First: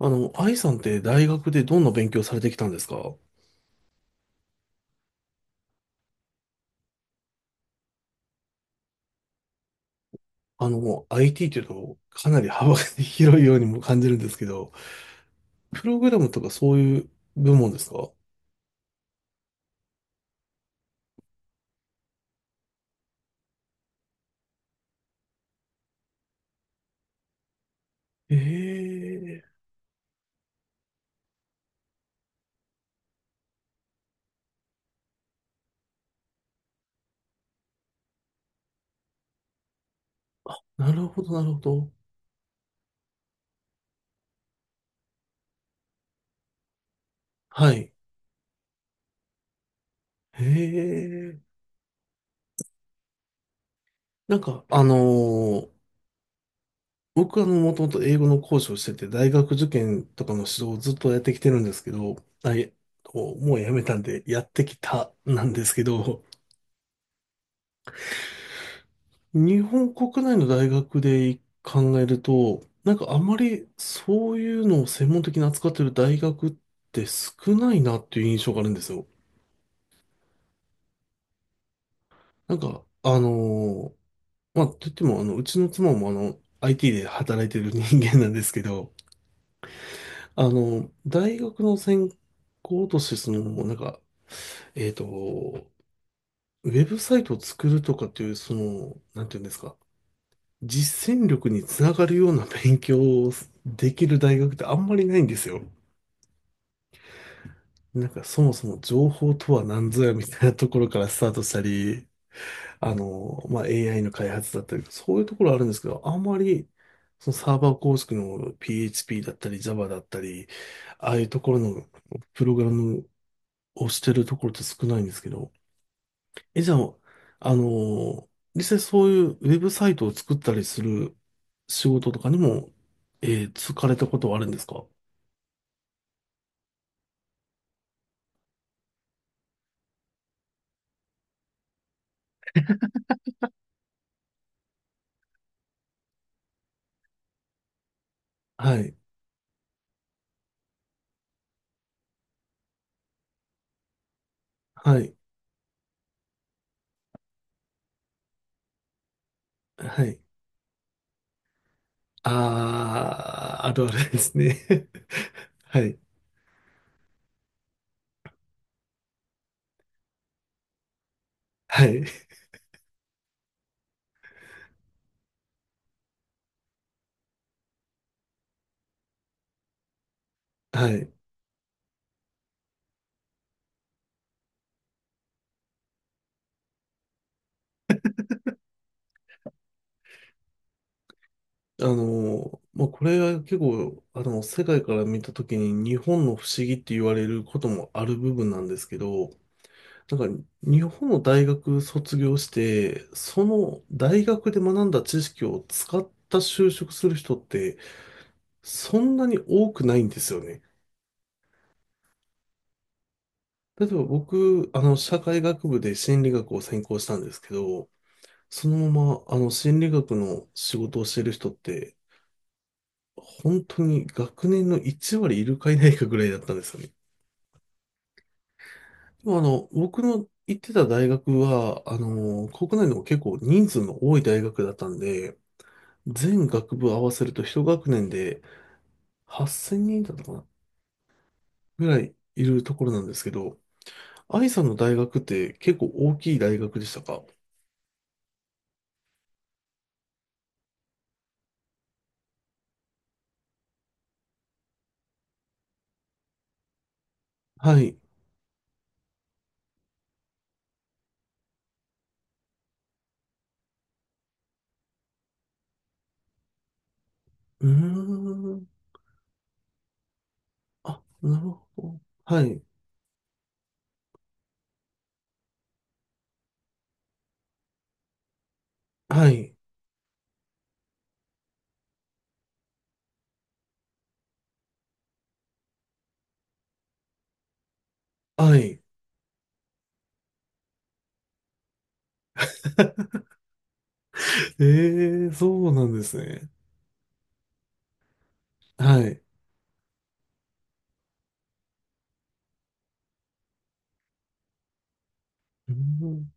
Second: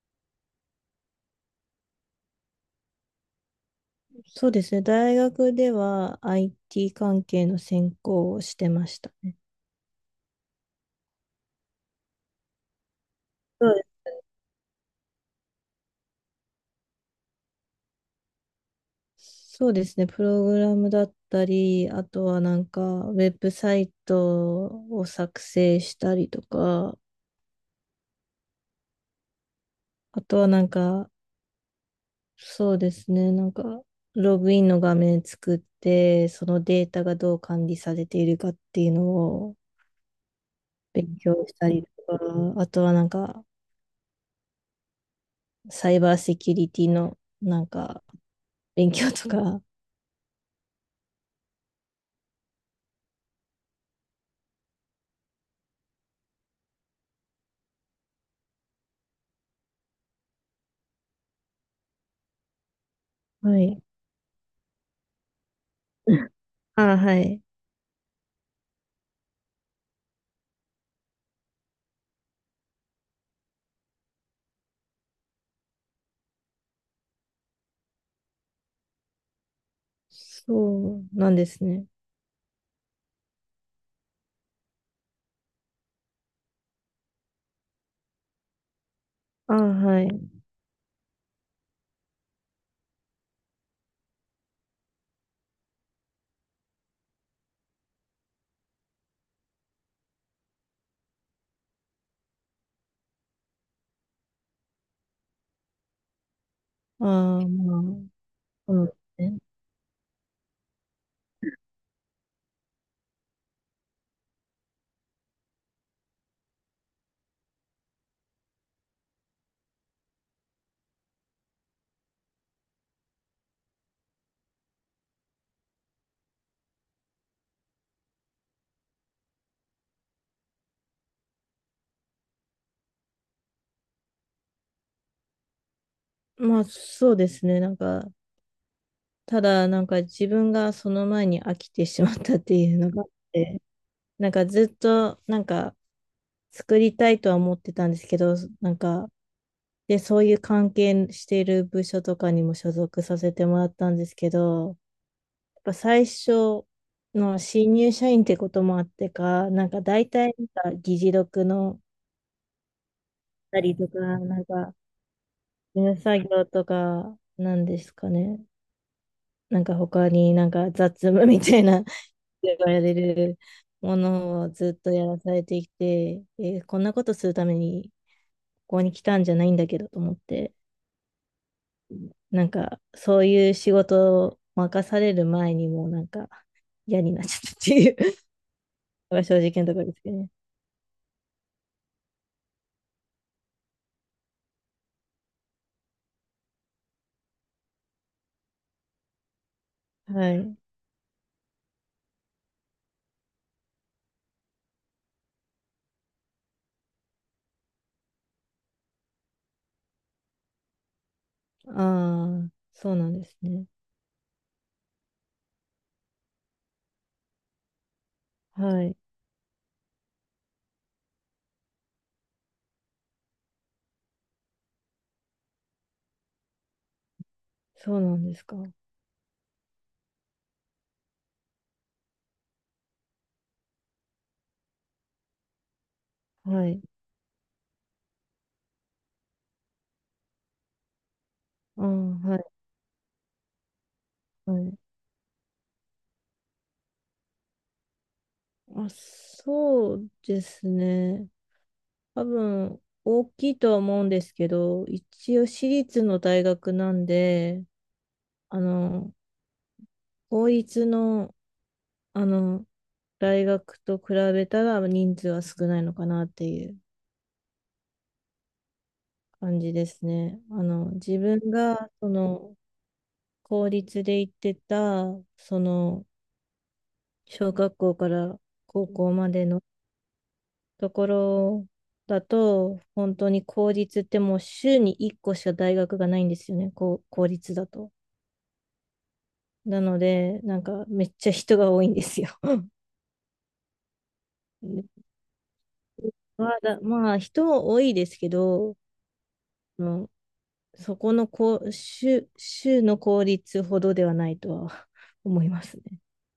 愛さんって大学でどんな勉強されてきたんですか？そうですね。大学では IT 関係の専攻をしてましたね。IT というとかなり幅が 広いようにはもい。感じるんですけど、プログラムとかそういう部門ですか？そうですね。プログラムだったり、あとはウェブサイトを作成したりとか、ええあとはそうですね。ログインの画面作って、そのデータがどう管理されているかっていうのをー、なる勉ほど、強なるしほたりど。とか、あとはサイバーセキュリティのなんはい。か、勉強とか、ええ。なんか、あのー僕はもともと英語の講師をしてて、大学受験とかの指導をずっとやってきてるんですけど、あ、いえ。もはうやめい。たんで、やってきたなんですけど、ああ、はい。日本国内の大学で考えると、なんかあまりそういうのを専門的に扱ってる大学って少ないなっていう印象があるんですよ。そうなんですね。なんか、あのーまあ、といっても、うちの妻もIT で働いてる人間なんですけど、ああ、はい。大学の専攻として、その、なんか、えっと、ウェブサイトを作るとかっていう、その、なんていうんですか、実践力につながるような勉強をできる大学ってあんまりないんですよ。ああ、まあ、なんかそもそもそうで情す報ね。とは何ぞやみたいなところからスタートしたり、まあ、AI の開発だったり、そういうところあるんですけど、あんまりそのサーバー構築の PHP だったり Java だったり、ああいうところのプログラムをしてるところって少ないんですけど、え、じゃあ、あの実際そういうウェブサイトを作ったりする仕事とかにも、就かれたことはあるんですか？まあ、そうですね。ただ、なんか自分がその前に飽きてしまったっていうのがあって、なんかずっと、作りたいとは思ってたんですけど、なんはい、か、で、そういう関係している部署とかにも所属させてもらったんですけど、はい、やっぱ最初の新入社員ってこともあってか、なんかは大い。体なんか議事録の、あたー、ありるとあか、るですね。は事務い、作業とか、なんですかね。なんか他になんか雑務みたいな、はい、言われるものをずっとやらされてきて、えーこんなことするためにここに来たんじゃないんだけどと思って、はい。なんかそういう仕事を任される前にもうなんか嫌になっちゃったっていう のが正直なところですけどね。あのまあ、これは結構、世界から見たときに日本の不思議って言われることもある部分なんですけど、なはんかい。日本の大学卒業して、その大学で学んだ知識を使った就職する人ってそんなに多くないんですよね。ああ、そうなんですね。例えば僕、社会学部で心理学を専攻したんですけど、そはのい。まま、心理学の仕事をしてる人って、本当に学年の1割いるかいないかぐらいだったんですよね。そうなんですか。でも僕の行ってた大学は、国内でも結構人数の多い大学だったんで、全は学い。部合わせると一学年で8000人だったかなあぐあ、らいはいい。るところなんですけど、愛はさんのい。大学って結構大きい大学でしたか？まあ、そうですね。多分、大きいとは思うんですけど、一応私立の大学なんで、はい。あの、公立の、あの、大学と比べたら人数は少ないのかなっていううーん。感じですね。あの、あ、自なる分ほが、ど。そはの、い。公立で行ってた、その、小学校から高校まはでい。のところだと、本当に公立ってもう週に1個しか大学がないんですよね、こう公立だと。はい。なので、なんかめっちゃ人が多いんですよ。ええ、そうなんですね。まあ、だまあ、人も多いですけど、はい。うん、そこのこう州の公立ほどではないとは 思いまうすね。ん。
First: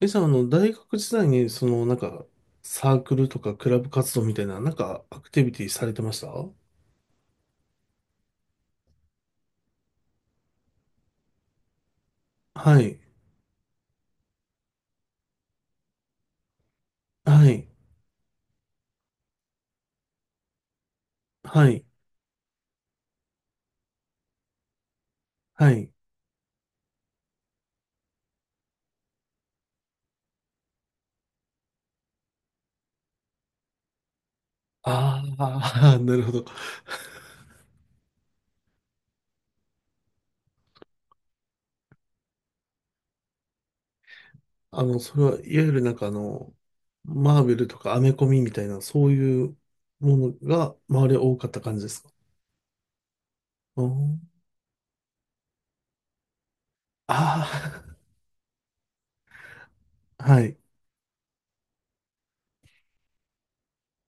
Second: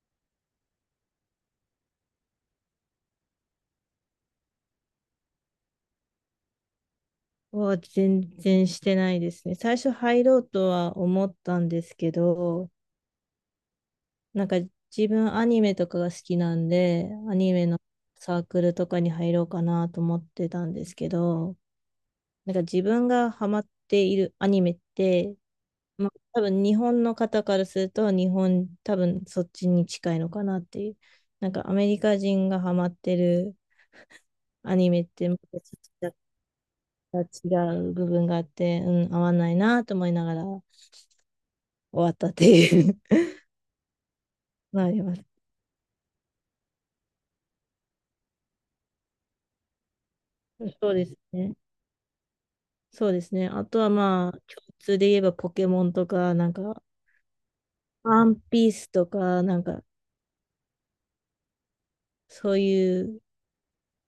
え、じゃあ、大学時代に、その、なんか、サークルとかクラブ活動みたいな、なんか、アクティビティされてました？は全然してないですね。最初入ろうとは思ったんですけど、はい。なんか自分アニメとかが好きなんで、アはニメい。のサークルとかに入ろうかなと思ってたんですけど、はい。なんか自分がハマっているアニメって、はい。まあ多分日本の方からすると日本多分そっちに近いのかなっていう。なんかアメリカ人がハマってるアニメっあてまたちあ、ょなるほど。っと違う部分があって、うん、合わないなと思いながら終わったっていう のありまそす。れはいわゆるなんかマーベルとかアメコミみたいな、そういうものがそうで周りすは多かっね。た感じですか？そうですね。あとおはー。まあ、共通で言えばポケモンとか、あワンピースとか、あー、はい、そういう、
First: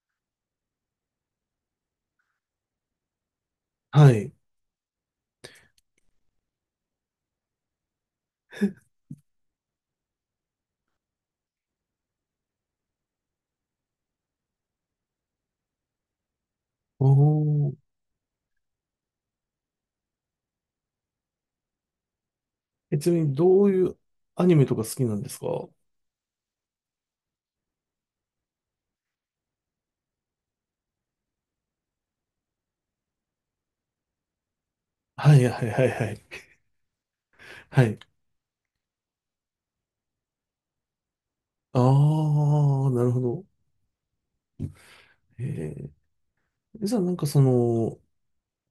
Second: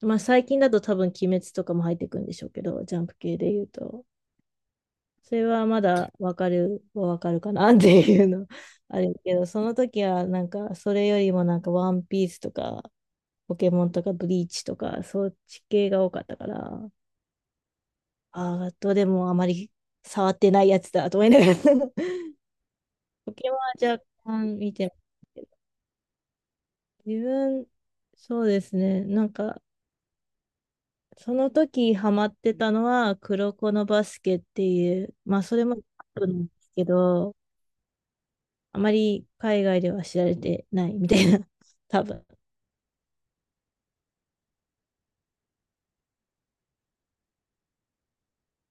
まあ最近だと多分鬼滅とかも入ってくるんでしょうけど、ジャンプ系で言うと。はい。それはまだわかるかなっていうの あるけど、その時はなんか、それよりもなんかワンピースとか、ポケモンとかブリーチとか、そっち系が多かったから、おー。ああ、どれもあまり触ってないやつだと思いながら。 え、ちなみポにケモンどういはう若アニ干メ見とか好てますきなんですけか？どは自分、そうですね。その時ハマってたのは、黒子のバスケっていう、い、はまあ、い、そはれもアッい、はい。プなんですけど、はい。あまり海外では知られてないみたいな、あ多分。あ、なるほど。えー、じゃあなんかその、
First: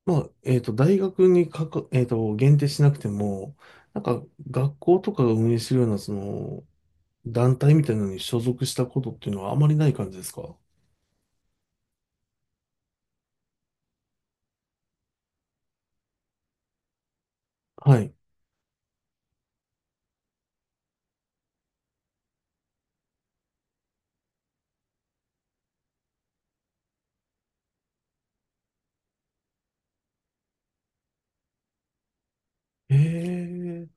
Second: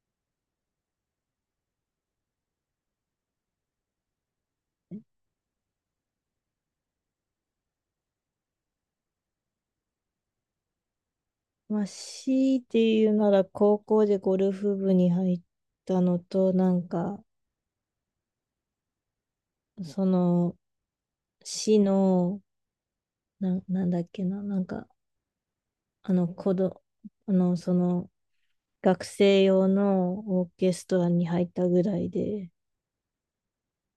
まあ、大学にかか、えっと、限定しなくても、なんか学校とかが運営してるような、その、団体みたいなのに所属したことっていうのはあまりない感じですか？まあ、強いて言うなら、高校でゴルフ部に入ったのと、はい。その、市の、なんだっけな、あの、あの、その、学生用のオーケストラに入ったぐらいで、ええ。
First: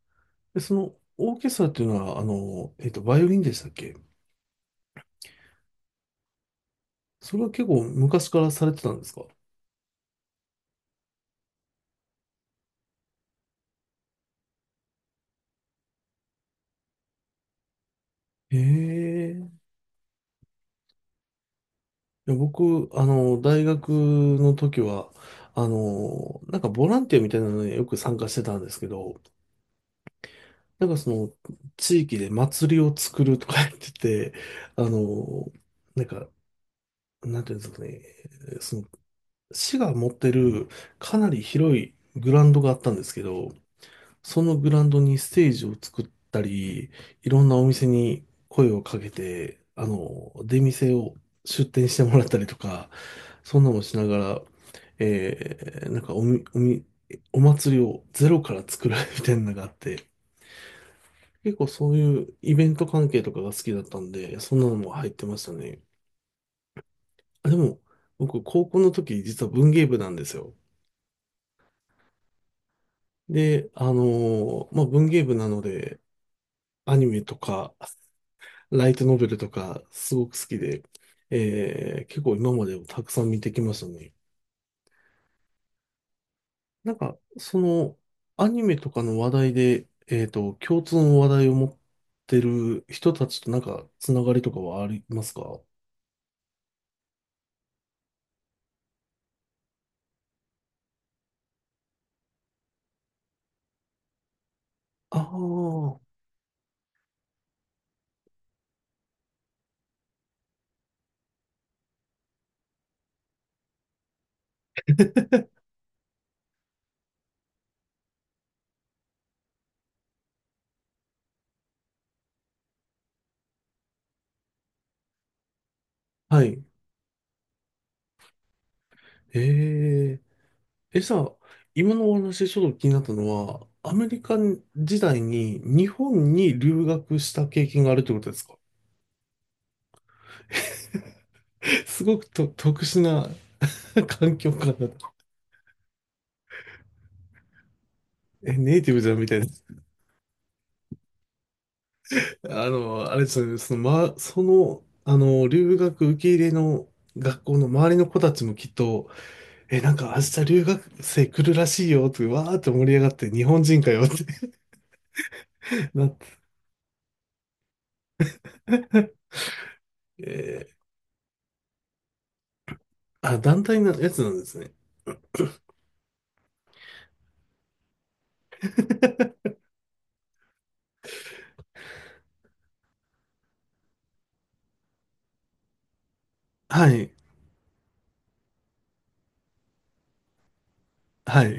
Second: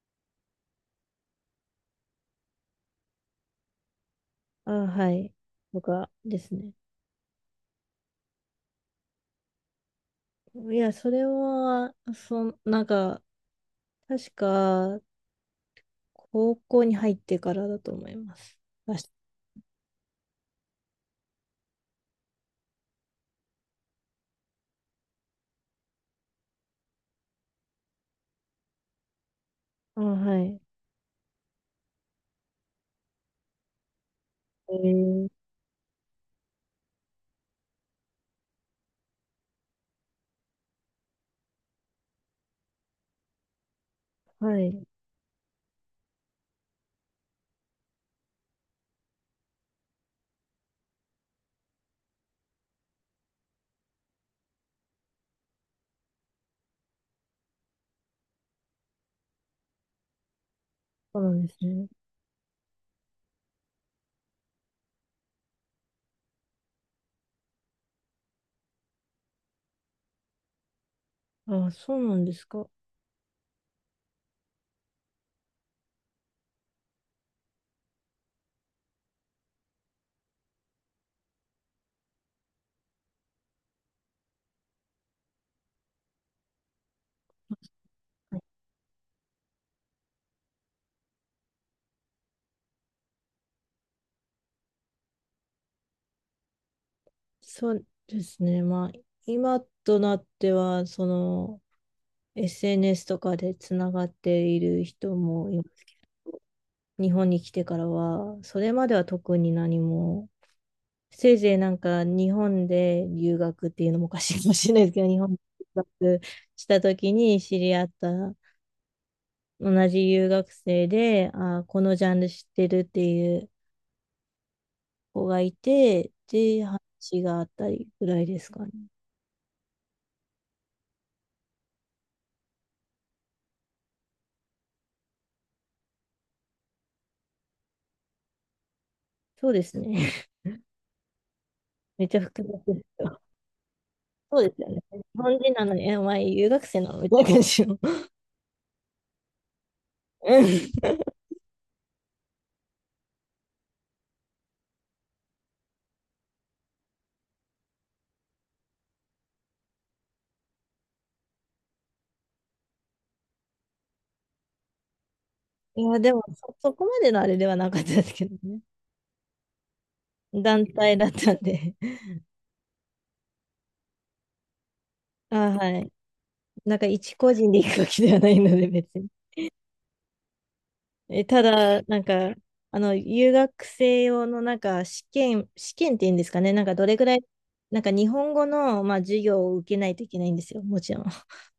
で、その、オーケストラっていうのは、バイオリンでしたっけ？あ、はい。とかですね。それは結構昔からされてたんですか？いや、それは、確か、高校に入ってからだと思います。確かええ。いや、僕、大学の時は、なんかボランティアみたいなのによく参加してたんですけど、あ、はい。なんかその、地域で祭りを作るとか言ってて、えあー、の、なんか、なんていうんですかね、その市が持ってるかなり広いグラウンドがあったんですけど、そのはグラウい。ンドにステージを作ったり、いろんなお店に声をかけて、出店してもらったりとか、そんなもしながら、なんかお祭りをゼロから作る みたいなのがあって、そうなんで結す構ね。そういうイベント関係とかが好きだったんで、そんなのも入ってましたね。あでも、僕、高校の時、実は文芸部なんですよ。あ、そうなんですか。で、まあ、文芸部なので、アニメとか、ライトノベルとか、すごく好きで、結構今までもたくさん見てきましたね。なんか、その、アニメとかの話題で、共通の話題を持ってる人たちとなんか、つながりとかはありますか？そうですね。まあ、今となっては、その、SNS とかでつながっている人ああもいますけー、ど、日本に来てからは、それまでは特に何も、せいぜいなんか日本で留学っていうのもおかしいかもしれないですけど、日本で留学した時に知り合った同じ留学生で、あー、このジャンル知ってるっていう子がいて、はい。で、話があったりぐらいですかね。えー、え、さ、今のお話ちょっと気になったのは、アメリカ時代に日本に留学した経験があるってことですか？そうですね。すめっごちゃく複と雑で特殊すよ。な 環そう境です下よだね。と。日本人なのに、え、お前留学生なのみたいな感じの。え、ネイティブじゃんみたいな。うん、あれですよね、その、その、留学受け入れの学校の周りの子たちもきっと、え、なんか明日留学生来るらしいよって、わーって盛り上がって、日本人かよって い や、なでっもそこまでのあれではなかったですけどね。て、え団ー体だったんで。あ、団体のやつなんですね。あ、はい。なんか一個人で行くわけではないので別に。え、ただ、あの、留学生用のなんか試験っていうんですかね、なんかどはれぐい、らい、なんか日本語の、まあ、授業を受けないといけないんですよ、もちろん。はい。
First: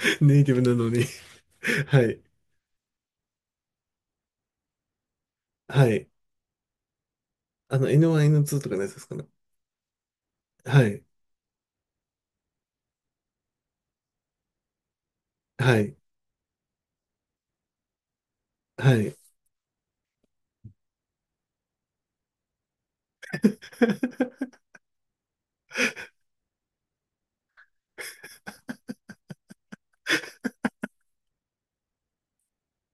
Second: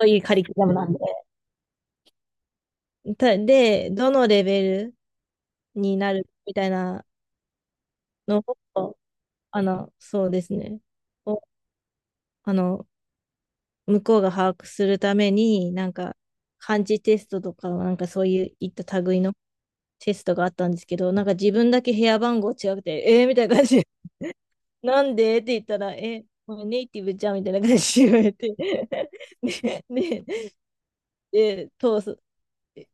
そうい うカネイリテキィュブラなムなのんで。に。はい、たで、どのレベルはにい。なるみたいなN1、の N2 とかのやつを、ですかね。あの、そうですね。はい、を、あの、向こうが把握するために、はい、漢字テストとか、なんかそういういっはたい。類のテストがあったんですけど、なんか自分だけ部屋番号違くて、えー、みたいな感じで、なんでって言ったら、え、これネイティブじゃんみたいな感じで言われて、ね、ね、で、通す、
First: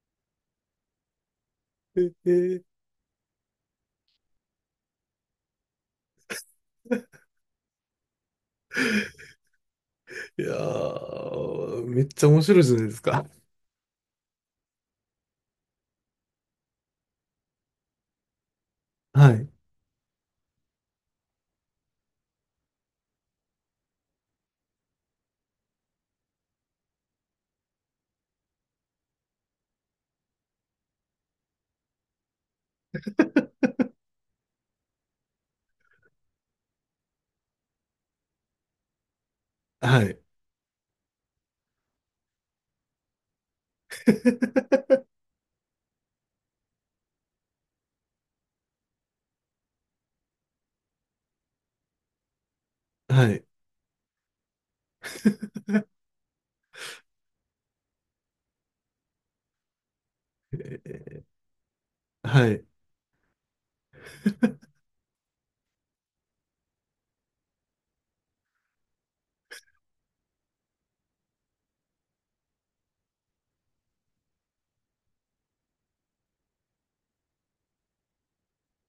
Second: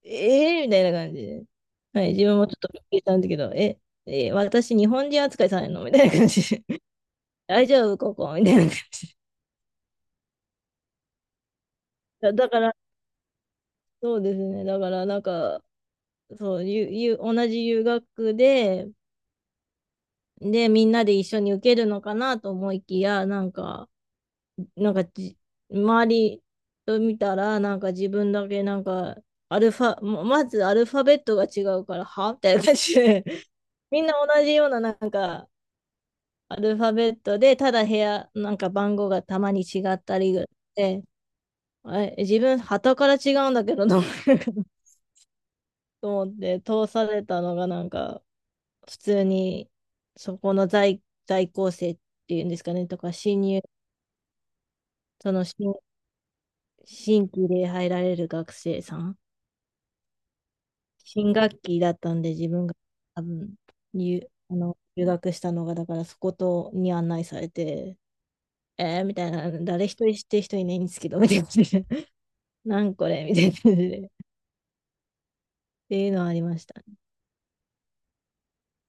ええー、みたいな感じで、はい、自分もちょっ ええ、とびっくりしたんだけど、え、えー私、日本人扱いされるのみたいな感じで、大丈夫、ここみたいな感じで。いやー、めっちゃ面だ白かいじゃら、ないですか。そうですね、だから、そう、同じ留学で、はい。で、みんなで一緒に受けるのかなと思いきや、なんかじ、周りと見たら、なんか自分だけアルファ、まずアルファベットが違うから、はみたいな感じで、みんな同じようなアルファベットで、ただ部屋、なんか番号がたまに違はったい。りぐらいで、あれ、自分、旗から違うんだけど、名前が と思って、通されたのがなんか、普通に、そこの在校生っていうんですかね、とか、はい。その新、新規で入られる学生さん。えー新学期だったんで、は自い。分が多分あの、留学したのが、だからそことに案内されて、えー、みたいな、誰一人知ってる人いないんですけど、みたいな感じで、なんこれみたいな感じで、っていうのはありました。